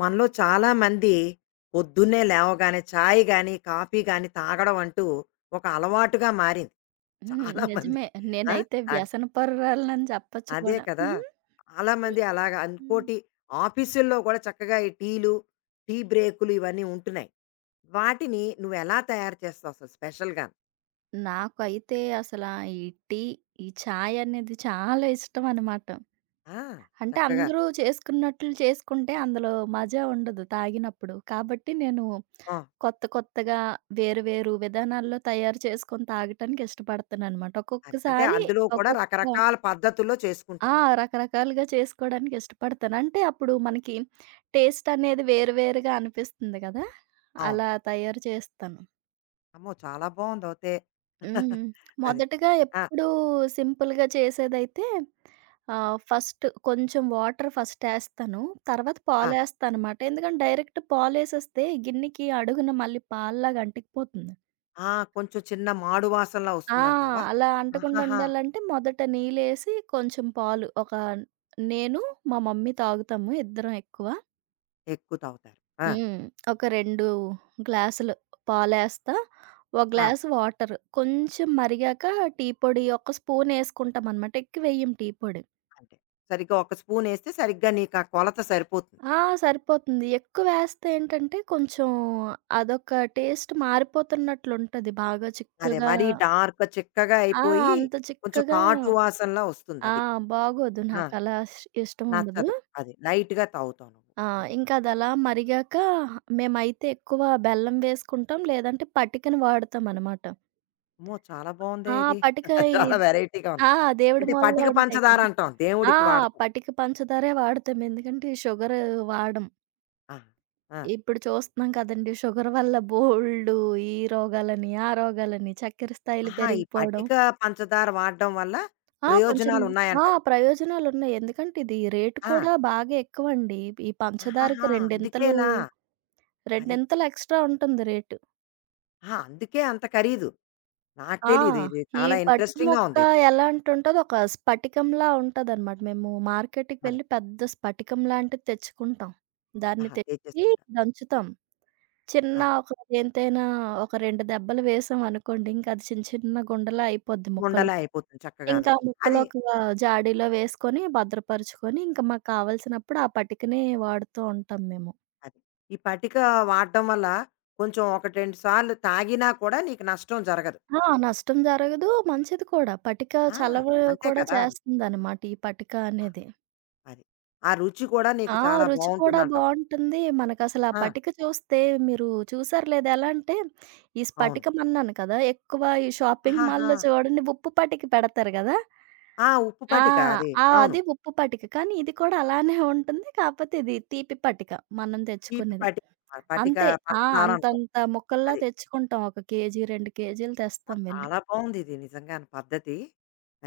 మనలో చాలా మంది పొద్దున్నే లేవగానే చాయ్ గాని, కాఫీ గాని తాగడం అంటూ ఒక అలవాటుగా మారింది. హ్మ్. చాలా మంది. నిజమే. ఆ! నేనైతే అద్ వ్యసనపరురాలినని చెప్పచ్చు అదే కూడా. కదా! హ్మ్. చాలా మంది అలాగా హ్మ్. ఇంకోటి ఆఫీసుల్లో కూడా చక్కగా ఈ టీలు, టీ బ్రేకులు ఇవన్నీ ఉంటున్నాయి. వాటిని నువ్వెలా తయారు చేస్తావు అసలు స్పెషల్‌గాను? నాకైతే అసలా ఈ టీ, ఈ చాయ్ అనేది చాలా ఇష్టం అనమాట. ఆ! అంటే చక్కగా. అందరూ చేసుకున్నట్లు చేసుకుంటే అందులో మజా ఉండదు తాగినప్పుడు. కాబట్టి నేను ఆ! కొత్త కొత్తగా వేరు వేరు విధానాల్లో తయారు చేసుకొని తాగటానికి ఇష్టపడతాననమాట. అదే. అంటే ఒక్కొక్కసారి అందులో కూడా ఒక్కొక్క రకరకాల పద్ధతుల్లో చేసుకుంటాం. ఆ! రకరకాలుగా చేసుకోడానికి ఇష్టపడతాను. అంటే అప్పుడు మనకి టేస్ట్ అనేది వేరు వేరుగా అనిపిస్తుంది గదా! అవును. అలా తయారు చేస్తాను. అమ్మో! చాలా బావుందయితే. హ్మ్. అది. మొదటగా ఆ! ఎప్పుడూ సింపుల్‌గా చేసేదైతే ఫస్ట్ కొంచెం వాటర్ ఫస్ట్ ఏస్తాను. తర్వాత ఆ! పాలేస్తానమాట. ఎందుకంటే డైరెక్ట్ పాలేసేస్తే గిన్నెకి అడుగున మళ్ళీ పాల్లాగా అంటుకుపోతుంది. ఆ! కొంచెం చిన్న మాడు వాసనలా ఆ! వస్తుందంటావా? అలా అంటకుండా ఆహాహా! ఉండాలంటే మొదట నీళ్ళేసి కొంచెం పాలు నేను, మా మమ్మీ తాగుతాము ఇద్దరం ఎక్కువ. ఎక్కువ తాగుతారు. ఆ! హ్మ్. ఒక 2 గ్లాసులు పాలేస్తా. ఒక ఆ! Glass water. కొంచెం మరిగాక టీ పొడి ఒక స్పూనేసుకుంటామనమాట. ఎక్కువేయం టీ పొడి. అంతే. సరిగ్గా ఒక స్పూనేస్తే సరిగ్గా నీకా కొలత సరిపోతుంది. ఆ! సరిపోతుంది. ఎక్కువేస్తే ఏంటంటే కొంచెం అదొక టేస్ట్ మారిపోతున్నట్లుంటది. బాగా అదే చిక్కగా మరీ డార్క్ చిక్కగా ఆ! అయిపోయి, అంత కొంచెం చిక్కగా కాటు వాసనలా ఆ! వస్తుందది. బాగోదు. ఆ! నాకలా ఇష్టముండదు. నచ్చదు. అది లైట్‌గా తాగుతావు నువ్వు. ఆ! అది. ఇంకదలా మరిగాక మేమైతే ఎక్కువ బెల్లం వేసుకుంటాం. లేదంటే పటికను వాడతామనమాట. అమ్మో! చాలా బావుందే ఆ! ఇది. పటిక ఈ చాలా వెరైటీగా ఉంది. ఆ! దేవుడి అంటే మూలలో పటిక ఉంటాయి పంచదార కదా! అంటాం. ఆ! దేవుడికి వాడతాం. పటిక పంచదారే వాడతాం. ఎందుకంటే షుగర్ వాడం. ఆ! ఆ! ఇప్పుడు చూస్తున్నాం కదండీ! షుగర్ వల్ల బోలెడు ఈ రోగాలని, ఆ రోగాలని, చక్కెర స్థాయిలు ఆహా! ఈ పెరిగిపోవడం. పటిక పంచదార వాడడం వల్ల ఆ! కొంచెం ఆ! ప్రయోజనాలున్నాయంటావు. ప్రయోజనాలున్నాయి. ఎందుకంటే ఇది రేటు ఆ! కూడా బాగా ఎక్కువండి. ఈ పంచదారకి ఆహాహా! రెండింతలు అందుకేనా? అది. రెండింతలు ఎక్స్‌ట్రా ఉంటుంది రేటు. ఆ! అందుకే అంత ఖరీదు. నాకు ఆ! తెలీదు ఇది. ఈ చాలా పటిక ఇంట్రెస్టింగ్‌గా మొక్క ఉంది ఇది. ఎలాంటుంటదో ఒక స్ఫటికంలా ఉంటదనమాట. మేము మార్కెట్‌కి అదే. వెళ్ళి పెద్ద స్ఫటికం లాంటిది తెచ్చుకుంటాం. దాన్ని ఆహా! తెచ్చి తెచ్చేసుకుంటా. దంచుతాం. చిన్న ఆ! ఒక దేనితైనా ఒక 2 దెబ్బలు వేసాం అనుకోండి, ఇంక అది చిన్న చిన్న గుండలా అయిపోద్ది ముక్కలు. ఉండలా అయిపోతుంది చక్కగాను. ఇంకా ఆ ముక్కలు అది, ఒక జాడీలో వేసుకొని భద్రపరుచుకొని, ఇంక మాకు కావాల్సినప్పుడు ఆ పటికని వాడుతూ ఉంటాం మేము. అది. ఈ పటిక వాడడం వల్ల కొంచెం 1, 2 సార్లు తాగినా కూడా నీకు నష్టం జరగదు. ఆ! నష్టం జరగదు. మంచిది కూడా. పటిక ఆ! చలవ అంతే కూడా కదా! చేస్తుందనమాట ఈ పటిక ఆ! అనేది. అది. ఆ రుచి కూడా ఆ! నీకు చాలా రుచి కూడా బావుంటుందంటావు. బావుంటుంది. మనకసల ఆ ఆ! పటిక చూస్తే మీరు చూసారో లేదో ఎలా అంటే, ఈ అవును. స్పటికం అన్నాను కదా! ఎక్కువ ఈ షాపింగ్ ఆహాహా! మాల్‌లో చూడండి ఉప్పు పటిక పెడతారు గదా! ఆ! ఉప్పు ఆ! పటిక అది. ఆ! అవును. అది ఉప్పు పటిక. కానీ ఇది కూడా అలానే ఉంటుంది. కాపోతే ఇది తీపి పటిక మనం తీపి తెచ్చుకునేది. పటిక. పటిక అంతే. ఆ! పంచదార అంటాం. అంతంత ముక్కల్లా అది. తెచ్చుకుంటాం. ఒక కేజీ, 2 కేజీలు ఆ! తెస్తాం వెళ్లి. చాలా బావుంది ఇది నిజంగాను పద్ధతి.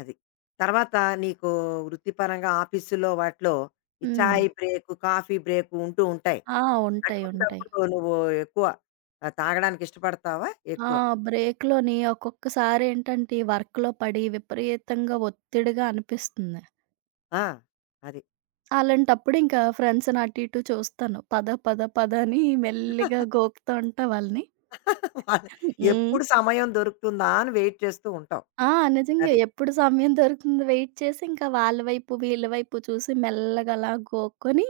అది. తర్వాత నీకు వృత్తిపరంగా ఆఫీసులో వాటిలో ఈ హ్మ్. చాయ్ బ్రేకు, కాఫీ బ్రేకు ఉంటూ ఉంటాయి. ఆ! ఉంటాయి. ఉంటాయి. అటువంటప్పుడు నువ్వు ఎక్కువ తాగడానికి ఇష్టపడతావా? ఆ! ఎక్కువ. బ్రేక్‌లోని ఒక్కొక్కసారేంటంటే, ఈ వర్క్‌లో పడి విపరీతంగా ఒత్తిడిగా అనిపిస్తుంది. ఆ! అది. అలాంటప్పుడు ఇంకా ఫ్రెండ్స్‌ని అటు ఇటు చూస్తాను. పద, పద, పద అని మెల్లిగా గోకుతూ ఉంటా వాళ్ళని. వాళ్ళు హ్మ్. ఎప్పుడు సమయం దొరుకుతుందా అని వెయిట్ చేస్తూ ఉంటావు. ఆ! నిజంగా అది. ఎప్పుడు సమయం దొరుకుతుందో వెయిట్ చేసి, ఇంకా వాళ్ళ వైపు, వీళ్ళ వైపు చూసి మెల్లగా అలా గోక్కొని,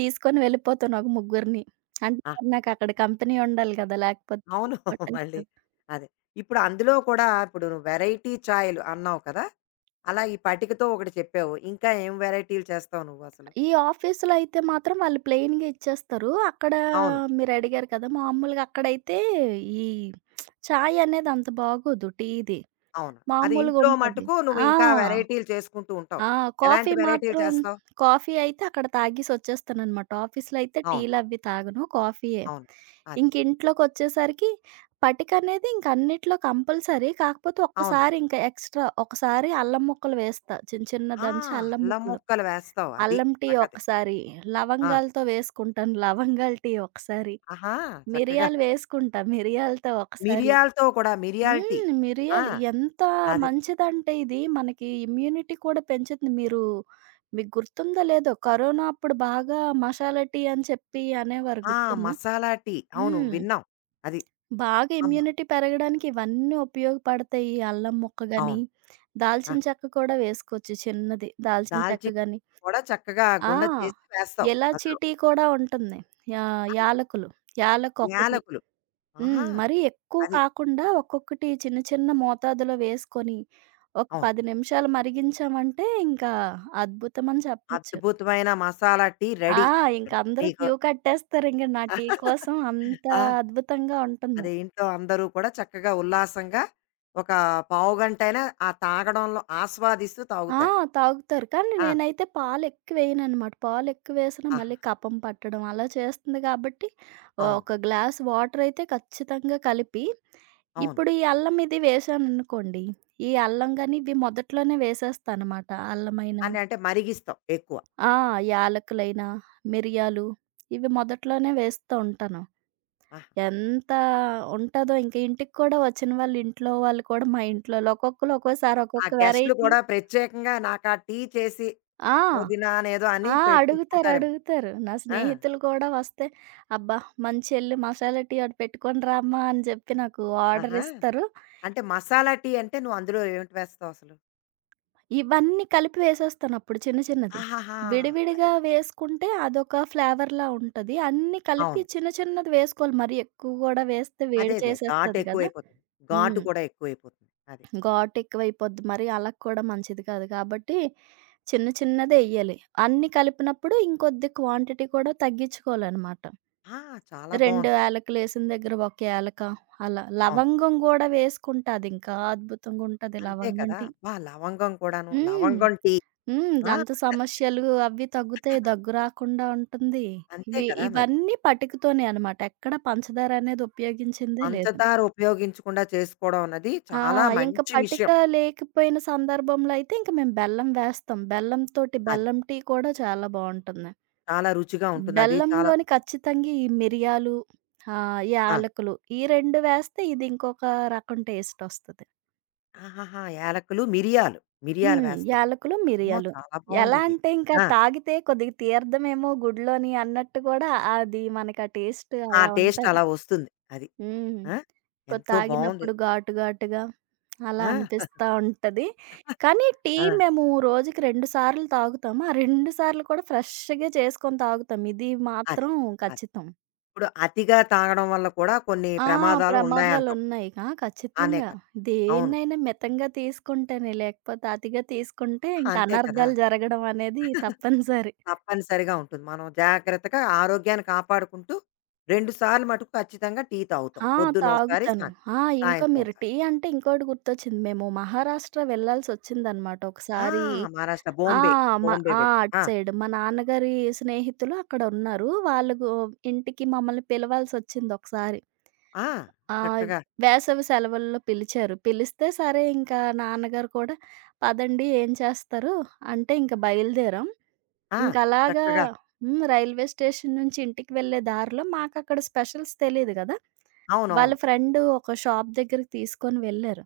తీసుకొని వెళ్ళిపోతాను ఒక ముగ్గురిని. అంటే ఆ! మరి నాకక్కడ కంపెనీ ఉండాలి కదా! లేకపోతే అవును. బోర్ మళ్ళీ. కొట్టేస్తది. అదే. ఇప్పుడు అందులో కూడా ఇప్పుడు నువ్వు వెరైటీ చాయ్‌లు అన్నావు కదా! అలా ఈ పటికతో ఒకటి చెప్పావు. ఇంకా ఏం వెరైటీలు చేస్తావు నువ్వసలు? ఈ ఆఫీస్‌లో అయితే మాత్రం వాళ్ళు ప్లెయిన్‌గా ఇచ్చేస్తారు. అక్కడ అవును. మీరు అడిగారు కదా! మామూలుగా అక్కడైతే ఈ చాయ్ అనేది అంత బాగోదు టీది. అవును. అది ఇంట్లో మామూలుగుంటది. మటుకు నువ్వు ఆ! ఇంకా వెరైటీలు చేసుకుంటూ ఉంటావు. ఆ! కాఫీ ఎలాంటి వెరైటీలు మాత్రం చేస్తావు? కాఫీ అయితే అక్కడ తాగేసొచ్చేస్తాననమాట. ఆఫీస్‌లో అయితే అవును. టీలవి తాగను. కాఫీయే. అవును. అదే. ఇంక ఇంట్లోకొచ్చేసరికి పటికనేది ఇంక అన్నిట్లో కంపల్సరీ. కాకపోతే అవును. ఒక్కసారి ఇంక ఎక్స్‌ట్రా ఒకసారి అల్లం ముక్కలు వేస్తా. చిన్న చిన్న ఆ! దంచి అల్లం అల్లం ముక్కలు. ముక్కలు వేస్తావు. అది అల్లం టీ సంగతి. ఒకసారి, ఆ! లవంగాలతో వేసుకుంటాను లవంగాల టీ ఒకసారి, ఆహా! చక్కగా మిరియాలు వేసుకుంటా మిరియాలతో ఒకసారి. మిరియాలతో కూడా మిరియాల టీ. హ్మ్. ఆ! మిరియాలు ఎంత అది. మంచిదంటే ఇది మనకి ఇమ్యూనిటీ కూడా పెంచుతుంది. మీకు గుర్తుందో లేదో కరోనా అప్పుడు బాగా మసాలా టీ అని చెప్పి అనేవారు ఆ! గుర్తుందా? మసాలా టీ. అవును హ్మ్. విన్నాం. అది. బాగా అమ్మ ఇమ్యూనిటీ పెరగడానికి ఇవన్నీ ఉపయోగపడతాయి. ఈ అల్లం ముక్క గాని, అవును. ఆ! దాల్చిన చెక్క కూడా వేసుకోవచ్చు చిన్నది దాల్చిన చెక్క దాల్చిన గాని. కూడా చక్కగా ఆ! గుండ చేసి వేస్తావు ఇలాచీ అందులో. టీ కూడా ఉంటుంది. యా ఆ! యాలకులు. యాలకి ఒక్కటి. యాలకులు. హ్మ్. ఆహా! మరీ ఎక్కువ అది. కాకుండా ఒక్కొక్కటి చిన్న చిన్న మోతాదులో వేసుకొని, ఒక అవును. 10 నిమిషాలు మరిగించామంటే ఇంకా అద్భుతమని చెప్పొచ్చు. అద్భుతమైన మసాలా టీ ఆ! రెడీ ఇంక ఇక్కడ అందరూ నీకు. క్యూ కట్టేస్తారింక నా టీ కోసం అంత ఆ! అద్భుతంగా ఉంటుంది. అదే ఇంట్లో అందరూ కూడా చక్కగా ఉల్లాసంగా ఒక పావుగంటైనా ఆ తాగడంలో ఆస్వాదిస్తూ ఆ! తాగుతారు. తాగుతారు. కానీ ఆ! నేనైతే పాలెక్కువేయననమాట. పాలెక్కువేసినా ఆహా! మళ్ళీ కఫం పట్టడం అలా చేస్తుంది కాబట్టి అవును. ఒక గ్లాస్ వాటరయితే ఖచ్చితంగా కలిపి అవును. ఇప్పుడు ఈ అల్లం ఇది వేశాననుకోండి, ఈ ఆ! అల్లం గాని ఇవి మొదట్లోనే వేసేస్తానమాట. అల్లమైన అని అంటే మరిగిస్తాం ఎక్కువ. ఆ! యాలకులైనా, మిరియాలు ఇవి మొదట్లోనే వేస్తూ ఉంటాను. ఆహా! ఎంత ఉంటదో ఇంక ఇంటికి కూడా వచ్చిన వాళ్ళు ఇంట్లో వాళ్ళు కూడా మా ఇంట్లోళ్ళు ఒక్కొక్కళ్ళు ఒక్కోసారి ఆ ఒక్కొక్క గెస్టులు వెరైటీ కూడా ప్రత్యేకంగా నాకా టీ చేసి ఆ! పుదీనానేదో అని ఆ! అడుగుతారు. పెట్టించుకుంటారేమో. అడుగుతారు. నా ఆ! స్నేహితులు కూడా వస్తే, "అబ్బా! మంచి ఎళ్లి మసాలా టీ ఒకటి పెట్టుకొని రామ్మా" అని చెప్పి నాకు ఆర్డర్ ఆహా! ఇస్తారు. అంటే మసాలా టీ అంటే నువ్వు అందులో ఏమిటి వేస్తావు అసలు? ఇవన్నీ కలిపి వేసేస్తాను అప్పుడు చిన్న చిన్నది. ఆహాహా! అది. విడివిడిగా వేసుకుంటే అదొక ఫ్లేవర్‌లా ఉంటది. అన్నీ కలిపి అవును. చిన్న చిన్నది వేసుకోవాలి. మరీ ఎక్కువ కూడా వేస్తే అదే వేడి అదే. ఘాటు చేసేస్తది కదా! ఎక్కువైపోతుంది. ఘాటు హ్మ్. కూడా ఎక్కువైపోతుంది. అది. ఘాటు ఎక్కువైపోద్ది. మరి అలా కూడా మంచిది కాదు. కాబట్టి చిన్న చిన్నదే ఎయ్యాలి. అన్నీ కలిపినప్పుడు ఇంకొద్ది క్వాంటిటీ కూడా తగ్గించుకోవాలనమాట. ఆ! చాలా 2 బావుంది. యాలకులేసిన దగ్గర ఒక యాలక అలా. అవును. లవంగం గూడా వేసుకుంటా అదింకా అద్భుతంగుంటది అంతే లవంగం కదా! టీ. అబ్బా! లవంగం కూడాను. హ్మ్. లవంగం టీ. హ్మ్. ఆ! దంత సమస్యలు అవి తగ్గుతాయి. దగ్గు రాకుండా ఉంటుంది. అంతే కదా మరి. ఇవన్నీ పటికతోనే అనమాట. ఎక్కడ పంచదార అనేది ఉపయోగించిందే లేదు. పంచదార ఉపయోగించకుండా చేసుకోవడం అన్నది ఆ! చాలా ఇంక మంచి పటిక విషయం. లేకపోయిన సందర్భంలో అయితే ఇంక మేము బెల్లం వేస్తాం. బెల్లంతోటి అది. బెల్లం టీ కూడా చాలా బావుంటుంది. చాలా రుచిగా ఉంటుంది. అది చాలా బెల్లంలోని ఖచ్చితంగా ఈ మిరియాలు, ఆ! యాలకులు ఈ 2 వేస్తే ఇది ఇంకొక రకం టేస్టొస్తది. ఆహాహా! యాలకులు, మిరియాలు. మిరియాలు హ్మ్. వేస్తాం. యాలకులు, అమ్మో! మిరియాలు. చాలా ఎలా బావుందిది. అంటే ఇంకా ఆ! తాగితే కొద్దిగా తీర్థమేమో గుడిలోని అన్నట్టు గూడా అది మనకి ఆ టేస్ట్ ఆ అలా టేస్ట్ ఉంటది. అలా వస్తుంది. అది. హ్మ్. ఆ! ఎంతో బావుంది. తాగినప్పుడు ఘాటు ఘాటుగా అలా ఆ! అనిపిస్తా ఉంటది. కానీ టీ ఆ! మేము రోజుకి 2 సార్లు తాగుతాము. ఆ 2 సార్లు కూడా ఫ్రెష్‌గా చేసుకొని తాగుతాం. ఇది అదే. మాత్రం అదే. ఖచ్చితం. ఇప్పుడు అతిగా తాగడం వల్ల కూడా కొన్ని ఆ! ప్రమాదాలు ఉన్నాయంటావు. ప్రమాదాలున్నాయిగా అనే ఖచ్చితంగా. కదా! అవును. దేన్నైనా మితంగా తీసుకుంటేనే, లేకపోతే అతిగా తీసుకుంటే ఇంక అంతే కదా! అనర్థాలు జరగడం అనేది తప్పనిసరి. తప్పనిసరిగా ఉంటుంది. మనం జాగ్రత్తగా ఆరోగ్యాన్ని కాపాడుకుంటూ 2 సార్లు మటుకు ఖచ్చితంగా టీ తాగుతాం. ఆ! పొద్దునోసారి తాగుతాను. ఆ! ఇంకా సాయంత్రం మీరు ఒకసారి. టీ అంటే ఇంకోటి గుర్తొచ్చింది. మేము మహారాష్ట్ర వెళ్ళాల్సొచ్చిందనమాట ఆ! ఒకసారి. మహారాష్ట్ర ఆ! బాంబే. మ బాంబే ఆ! వెళ్ అటు ఆ! సైడ్. మా నాన్నగారి స్నేహితులు అక్కడ ఉన్నారు. వాళ్ళకు ఇంటికి మమ్మల్ని పిలవాల్సొచ్చిందొకసారి. ఆ! ఆ! చక్కగా వేసవి సెలవుల్లో పిలిచారు. పిలిస్తే సరే ఇంకా నాన్నగారు కూడా పదండి ఏం చేస్తారు? అంటే ఇంక బయలుదేరాం. ఆ! ఇంకలాగా చక్కగా హ్మ్. రైల్వే స్టేషన్ నుంచి ఇంటికి వెళ్ళే దారిలో మాకక్కడ స్పెషల్స్ తెలీదు గదా! వాళ్ళ అవునవును. ఫ్రెండ్ ఒక షాప్ దగ్గరికి తీసుకొని వెళ్ళారు.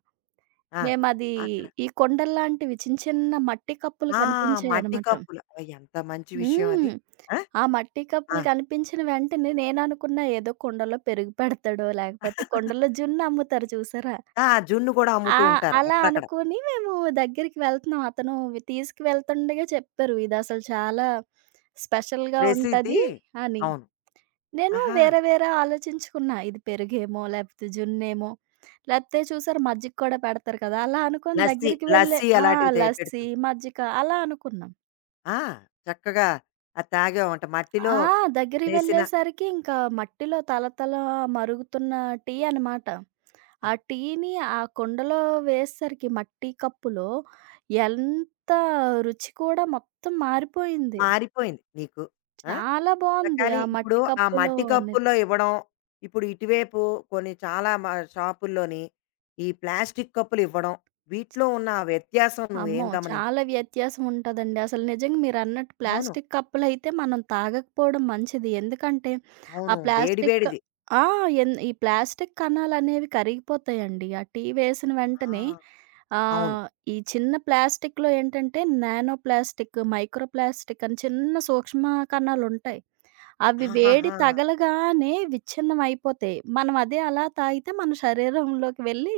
ఆ! మేమది అక్కడ ఈ కుండల్లాంటివి చిన్న చిన్న మట్టి కప్పులు ఆ! మట్టి కనిపించాయనమాట. కప్పులు. అవి ఎంత మంచి విషయం అది. హ్మ్. ఆ! ఆ మట్టి ఆ! కప్పులు కనిపించిన వెంటనే నేననుకున్నా ఏదో కుండలో పెరుగు పెడతాడో, లేకపోతే కుండలో జున్ను అమ్ముతారు చూసారా? ఆ! జున్ను కూడా ఆ! అమ్ముతూ ఉంటారు అలా అక్కడక్కడ. అనుకోని మేము దగ్గరికి వెళ్తున్నాం. అతను వి తీసుకువెళ్తుండగా చెప్పారు. ఇదసలు చాలా స్పెషల్‌గా ప్రసిద్ధి ఉంటది అని. అవును. నేను ఆహా! వేరే వేరే ఆలోచించుకున్నా. ఇది పెరుగేమో, లేకపోతే జున్నేమో, లేకపోతే చూసారు మజ్జిగ కూడా పెడతారు కదా! అలా అనుకోని లస్సీ, దగ్గరికి వెళ్ళే లస్సీ ఆ! అలాంటివి తే పెడుతూ లస్సీ, మజ్జిగ అలా అనుకున్నాం. ఆ! చక్కగా అది తాగావంట. మట్టిలో ఆ! దగ్గరికి చేసిన వెళ్ళేసరికి ఇంకా మట్టిలో తళతళ మరుగుతున్న టీ అనమాట. ఆ! ఆ టీని ఆ కుండలో వేసేసరికి మట్టి కప్పులో ఎంత రుచి కూడా మొత్తం మారిపోయింది. మారిపోయింది నీకు. ఆ! చాలా బావుంది. కానీ ఆ ఇప్పుడు మట్టి ఆ కప్పులో మట్టి అనేది. కప్పుల్లో ఇవ్వడం, ఇప్పుడు ఇటువైపు కొన్ని చాలా షాపుల్లోని ఈ ప్లాస్టిక్ కప్పులు ఇవ్వడం, వీటిలో ఉన్న ఆ వ్యత్యాసం అమ్మో! నువ్వేం గమనించావు? చాలా వ్యత్యాసం ఉంటదండి. అసలు నిజంగా మీరన్నట్టు అవును. ప్లాస్టిక్ కప్పులైతే మనం తాగకపోవడం మంచిది. ఎందుకంటే ఆ అవును. వేడి ప్లాస్టిక్ వేడిది. ఆ! ఎన్ ఈ ప్లాస్టిక్ కణాలనేవి కరిగిపోతాయండి. ఆ టీ వేసిన ఆ! వెంటనే ఆ! అవును. ఈ చిన్న ప్లాస్టిక్‌లో ఏంటంటే నానో ప్లాస్టిక్, మైక్రో ప్లాస్టిక్ అని చిన్న సూక్ష్మ కణాలుంటాయి. అవి వేడి ఆహాహా! తగలగానే విచ్ఛిన్నం అయిపోతాయి. మనం అదే అలా తాగితే మన శరీరంలోకి వెళ్ళి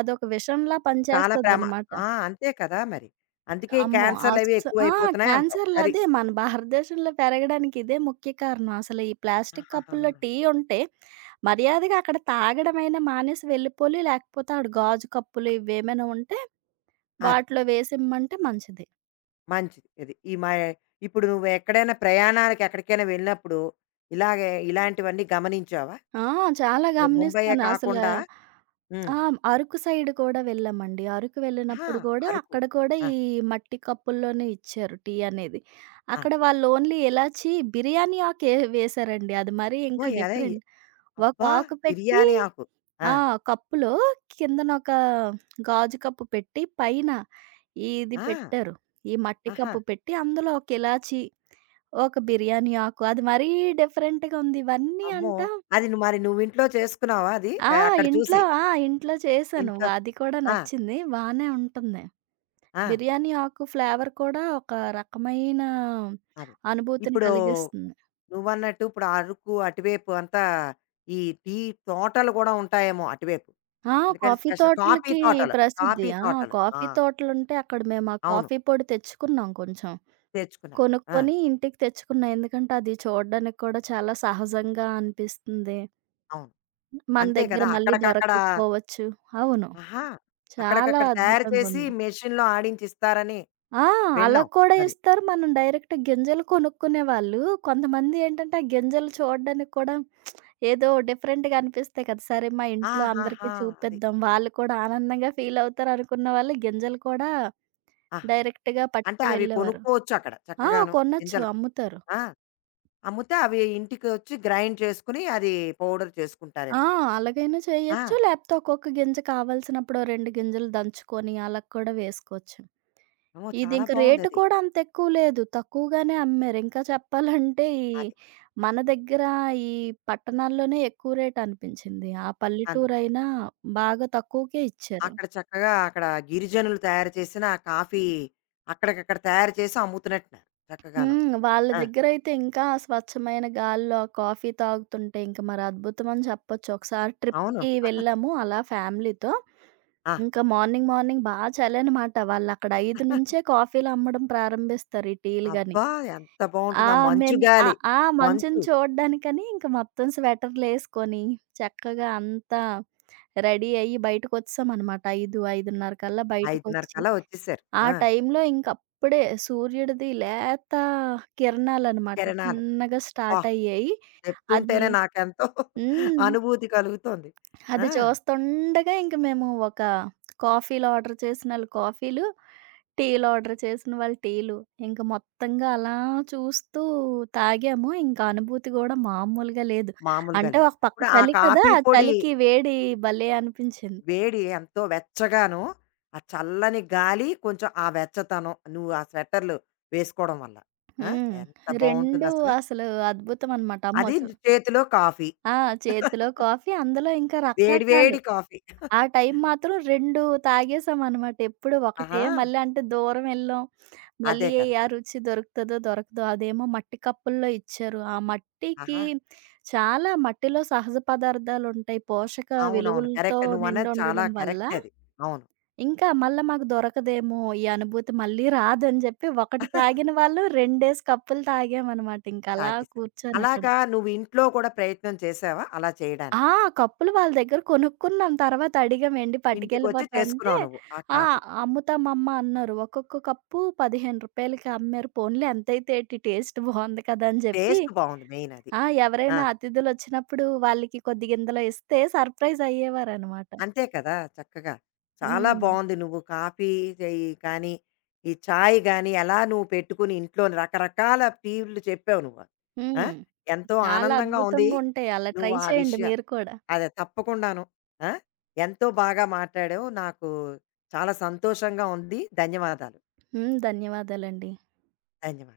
అదొక విషంలా చాలా పనిచేస్తదనమాట. ఆ! అంతే కదా మరి. అందుకే ఈ అమ్మో! క్యాన్సర్‌లవి అస్స ఆ! ఎక్కువైపోతున్నాయి అంటావు. అది. క్యాన్సర్‌లదే మన భారతదేశంలో పెరగడానికి ఇదే ముఖ్య కారణం. అసలు ఈ ప్లాస్టిక్ ఆహాహా! కప్పుల్లో టీ ఉంటే మర్యాదగా అక్కడ తాగడమైనా మానేసి వెళ్ళిపోవాలి. లేకపోతే ఆడ గాజు కప్పులు ఇవేమైనా ఉంటే అది. వాటిలో వేసిమ్మంటే మంచిది. మంచిది. ఇది. ఈ మా ఇప్పుడు నువ్వెక్కడైనా ప్రయాణానికి ఎక్కడికైనా వెళ్ళినప్పుడు, ఇలాగే ఇలాంటివన్నీ గమనించావా? ఆ! చాలా ఇప్పుడు ముంబయ్యే గమనిస్తాను. అసలా కాకుండా హ్మ్. ఆ! అరకు సైడ్ కూడా వెళ్ళామండి. అరకు ఆహా! వెళ్ళినప్పుడు గూడా అరకు. అక్కడ కూడా ఆ! ఈ మట్టి కప్పుల్లోనే ఇచ్చారు టీ అనేది. ఆ! అక్కడ వాళ్ళు ఓన్లీ ఇలాచి, బిర్యానీ ఆకే వేశారండి. అది మరీ ఇంకా ఓహ్! డిఫరెంట్. ఒక అబ్బా! ఆకు పెట్టి బిర్యానీ ఆకు. ఆ! ఆ! కప్పులో కిందనొక గాజు కప్పు పెట్టి పైన ఇది ఆ! పెట్టారు. ఈ మట్టి ఆహా! కప్పు పెట్టి అందులో ఒక ఇలాచి ఒక బిర్యానీ ఆకు. అది మరీ డిఫరెంట్‌గా ఉంది. ఇవన్నీ అమ్మో! అంట అది ను మరి నువ్వింట్లో చేసుకున్నావా అది? ఆ! అక్కడ చూసి. ఇంట్లో చేశాను. ఇంట్లో అది కూడా ఆ! నచ్చింది. బానే ఉంటుంది. ఆ! బిర్యానీ ఆకు ఫ్లేవర్ కూడా ఒక రకమైన అదే. అనుభూతిని ఇప్పుడు కలిగిస్తుంది. నువ్వన్నట్టు ఇప్పుడు అరకు అటువైపు అంతా ఈ టీ తోటలు గూడా ఉంటాయేమో అటువైపు. ఆ! అందుకని కాఫీ స్పెషల్. కాఫీ తోటలకి తోటలు. ప్రసిద్ధి. కాఫీ ఆ! తోటలు. ఆ! కాఫీ తోటలుంటే అక్కడ మేము ఆ అవును. కాఫీ పొడి తెచ్చుకున్నాం కొంచెం. తెచ్చుకున్నారు. ఆ! కొనుక్కొని ఇంటికి తెచ్చుకున్నాం. ఎందుకంటే అది చూడడానికి కూడా చాలా సహజంగా అనిపిస్తుంది. అవును. మన అంతే దగ్గర కదా! మళ్ళీ అక్కడికక్కడ దొరకకపోవచ్చు. అవును. ఆహా! చాలా అక్కడికక్కడ తయారు చేసి అద్భుతంగుంది. మెషిన్‌లో ఆడించిస్తారని ఆ! అలా విన్నాం. కూడా అది. ఇస్తారు. మనం డైరెక్ట్ గింజలు కొనుక్కునేవాళ్ళు. కొంతమంది ఏంటంటే, ఆ గింజలు చూడడానికి కూడా ఏదో డిఫరెంట్‌గా అనిపిస్తాయి కదా! సరే మా ఇంట్లో అందరికీ ఆహాహా! అది. చూపిద్దాం. వాళ్ళు కూడా ఆనందంగా ఫీల్ అవుతారు అనుకున్న వాళ్ళు గింజలు కూడా ఆహా! డైరెక్ట్‌గా అంటే పట్టుకు అవి వెళ్ళేవారు. కొనుక్కోవచ్చు అక్కడ ఆ! చక్కగాను. కొనొచ్చు. గింజలు. అమ్ముతారు. ఆ! అమ్ముతే అవి ఇంటికొచ్చి గ్రైండ్ చేసుకొని అది పౌడర్ ఆ! చేసుకుంటారేమో. అలాగైనా ఆ! చేయొచ్చు. లేపోతే ఒక్కొక్క గింజ కావాల్సినప్పుడు ఓ 2 గింజలు దంచుకొని అలా కూడా వేసుకోవచ్చు. అమ్మో! చాలా ఇదింక రేటు బావుందది. కూడా అంతెక్కువ లేదు. తక్కువగానే అమ్మారు. ఇంకా చెప్పాలంటే అది. మన దగ్గర ఈ పట్టణాల్లోనే ఎక్కువ రేటనిపించింది. ఆ అంతే. పల్లెటూరైనా బాగా తక్కువకే ఇచ్చారు. అక్కడ చక్కగా అక్కడ గిరిజనులు తయారు చేసిన ఆ కాఫీ అక్కడికక్కడ తయారు చేసి అమ్ముతున్నట్టున్నారు చక్కగాను. హ్మ్. వాళ్ళ ఆ! దగ్గరైతే ఇంకా స్వచ్ఛమైన గాలిలో ఆ కాఫీ తాగుతుంటే ఇంక మరి అద్భుతం అని చెప్పొచ్చు. ఒకసారి అవును. ట్రిప్‌కి వెళ్ళాము అలా ఫ్యామిలీతో. ఆ! ఇంకా మార్నింగ్ మార్నింగ్ బా చలనమాట. వాళ్ళక్కడ 5 నుంచే కాఫీలు అమ్మడం ప్రారంభిస్తారు. ఈ టీలు గాని. అబ్బా! ఎంత ఆ! బావుంటుంది. ఆ మంచు మేము ఆ! గాలి, ఆ మంచుని మంచు చూడ్డానికని ఇంక మొత్తం స్వెటర్‌లేసుకొని, చక్కగా అంతా రెడీ అయ్యి బయటకొచ్చేసామనమాట. 5, 5:30 కల్లా 5:30 బయటకొచ్చి, కల్లా వచ్చేసారు. ఆ ఆ! టైంలో ఇంకప్పుడే సూర్యుడిది లేత కిరణాలనమాట కిరణాలు. చిన్నగా అబ్బా! స్టార్ట్ అయ్యాయి. అది చెప్తుంటేనే నాకెంతో హ్మ్. అనుభూతి కలుగుతోంది. ఆ! అది చూస్తుండగా ఇంక మేము కాఫీలు ఆర్డర్ చేసిన ఆళ్ళు కాఫీలు టీలు ఆర్డర్ చేసిన వాళ్ళు టీలు. ఇంక మొత్తంగా అలా చూస్తూ తాగాము. ఇంకా అనుభూతి గూడా మామూలుగా లేదు. మామూలుగా అంటే లేదు. ఒక పక్క ఇప్పుడు ఆ చలి కదా! కాఫీ ఆ పొడి చలికి వేడి భలే అనిపించింది. వేడి ఎంతో వెచ్చగాను, ఆ చల్లని గాలి కొంచెం ఆ వెచ్చతనం. నువ్వు ఆ స్వెటర్‌లు వేసుకోవడం వల్ల. ఆ! హ్మ్. ఎంత 2 బావుంటుందసలు. అసలు అద్భుతం అనమాట. ఆ అది మొసం చేతిలో కాఫీ. ఆ! చేతిలో కాఫీ అందులో ఇంకా వేడి రకరకాలు. వేడి కాఫీ. ఆ టైం మాత్రం 2 తాగేసామనమాట. ఎప్పుడు ఒకటే ఆహా! మళ్ళీ అంటే దూరం వెళ్ళాం. అదే మళ్ళీ కదా! ఆ రుచి దొరుకుతదో దొరకదో. అదేమో మట్టి కప్పుల్లో ఇచ్చారు. ఆ మట్టికి ఆహా! చాలా మట్టిలో సహజ పదార్థాలుంటాయి. పోషక అవునవును. విలువలతో కరెక్ట్. నువ్వన్నది చాలా నిండుండడం వల్ల, కరెక్ట్ అది. అవును. ఇంకా మళ్ళా మాకు దొరకదేమో ఈ అనుభూతి మళ్ళీ రాదని జెప్పి ఒకటి తాగిన వాళ్ళు 2 కప్పులు తాగామనమాట. ఇంకలా తాగేశా. కూర్చొనక్కడ. అలాగా నువ్వు ఇంట్లో కూడా ప్రయత్నం చేశావా అలా ఆ! చేయడానికి? కప్పులు వాళ్ళ దగ్గర కొనుక్కున్నాం. తర్వాత అడిగాం "ఏండి ఇంటికొచ్చి పట్టుకెళ్ళిపోతా" అంటే, చేసుకున్నావు నువ్వు ఆ "ఆ! కాఫీ. అమ్ముతామమ్మా" అన్నారు. ఒక్కొక్క కప్పు రూ. 15కి అమ్మారు. పోన్లే ఎంతైతే ఏటి టేస్ట్ బావుంది కదా! అని జెప్పి టేస్ట్ బావుంది మెయిన్ అది. ఆ! ఆ! ఎవరైనా అతిథులొచ్చినప్పుడు వాళ్ళకి కొద్దిగా ఇందులో ఇస్తే సర్ప్రైజ్ అయ్యేవారనమాట. అంతే కదా! చక్కగా. చాలా హ్మ్. బావుంది నువ్వు కాఫీ చెయ్యి కానీ, ఈ చాయ్ గానీ, ఎలా నువ్వు పెట్టుకుని ఇంట్లోని రకరకాల టీలు చెప్పావు నువ్వు. ఆ! హ్మ్. ఎంతో చాలా ఆనందంగా ఉంది. అద్భుతంగుంటాయి. అలా నువ్వు ట్రై ఆ చేయండి విషయ మీరు కూడా. అదే తప్పకుండాను. ఆ! ఎంతో బాగా మాట్లాడావు. నాకు చాలా సంతోషంగా ఉంది. ధన్యవాదాలు. హ్మ్. ధన్యవాదాలండి. ధన్యవాదాలు.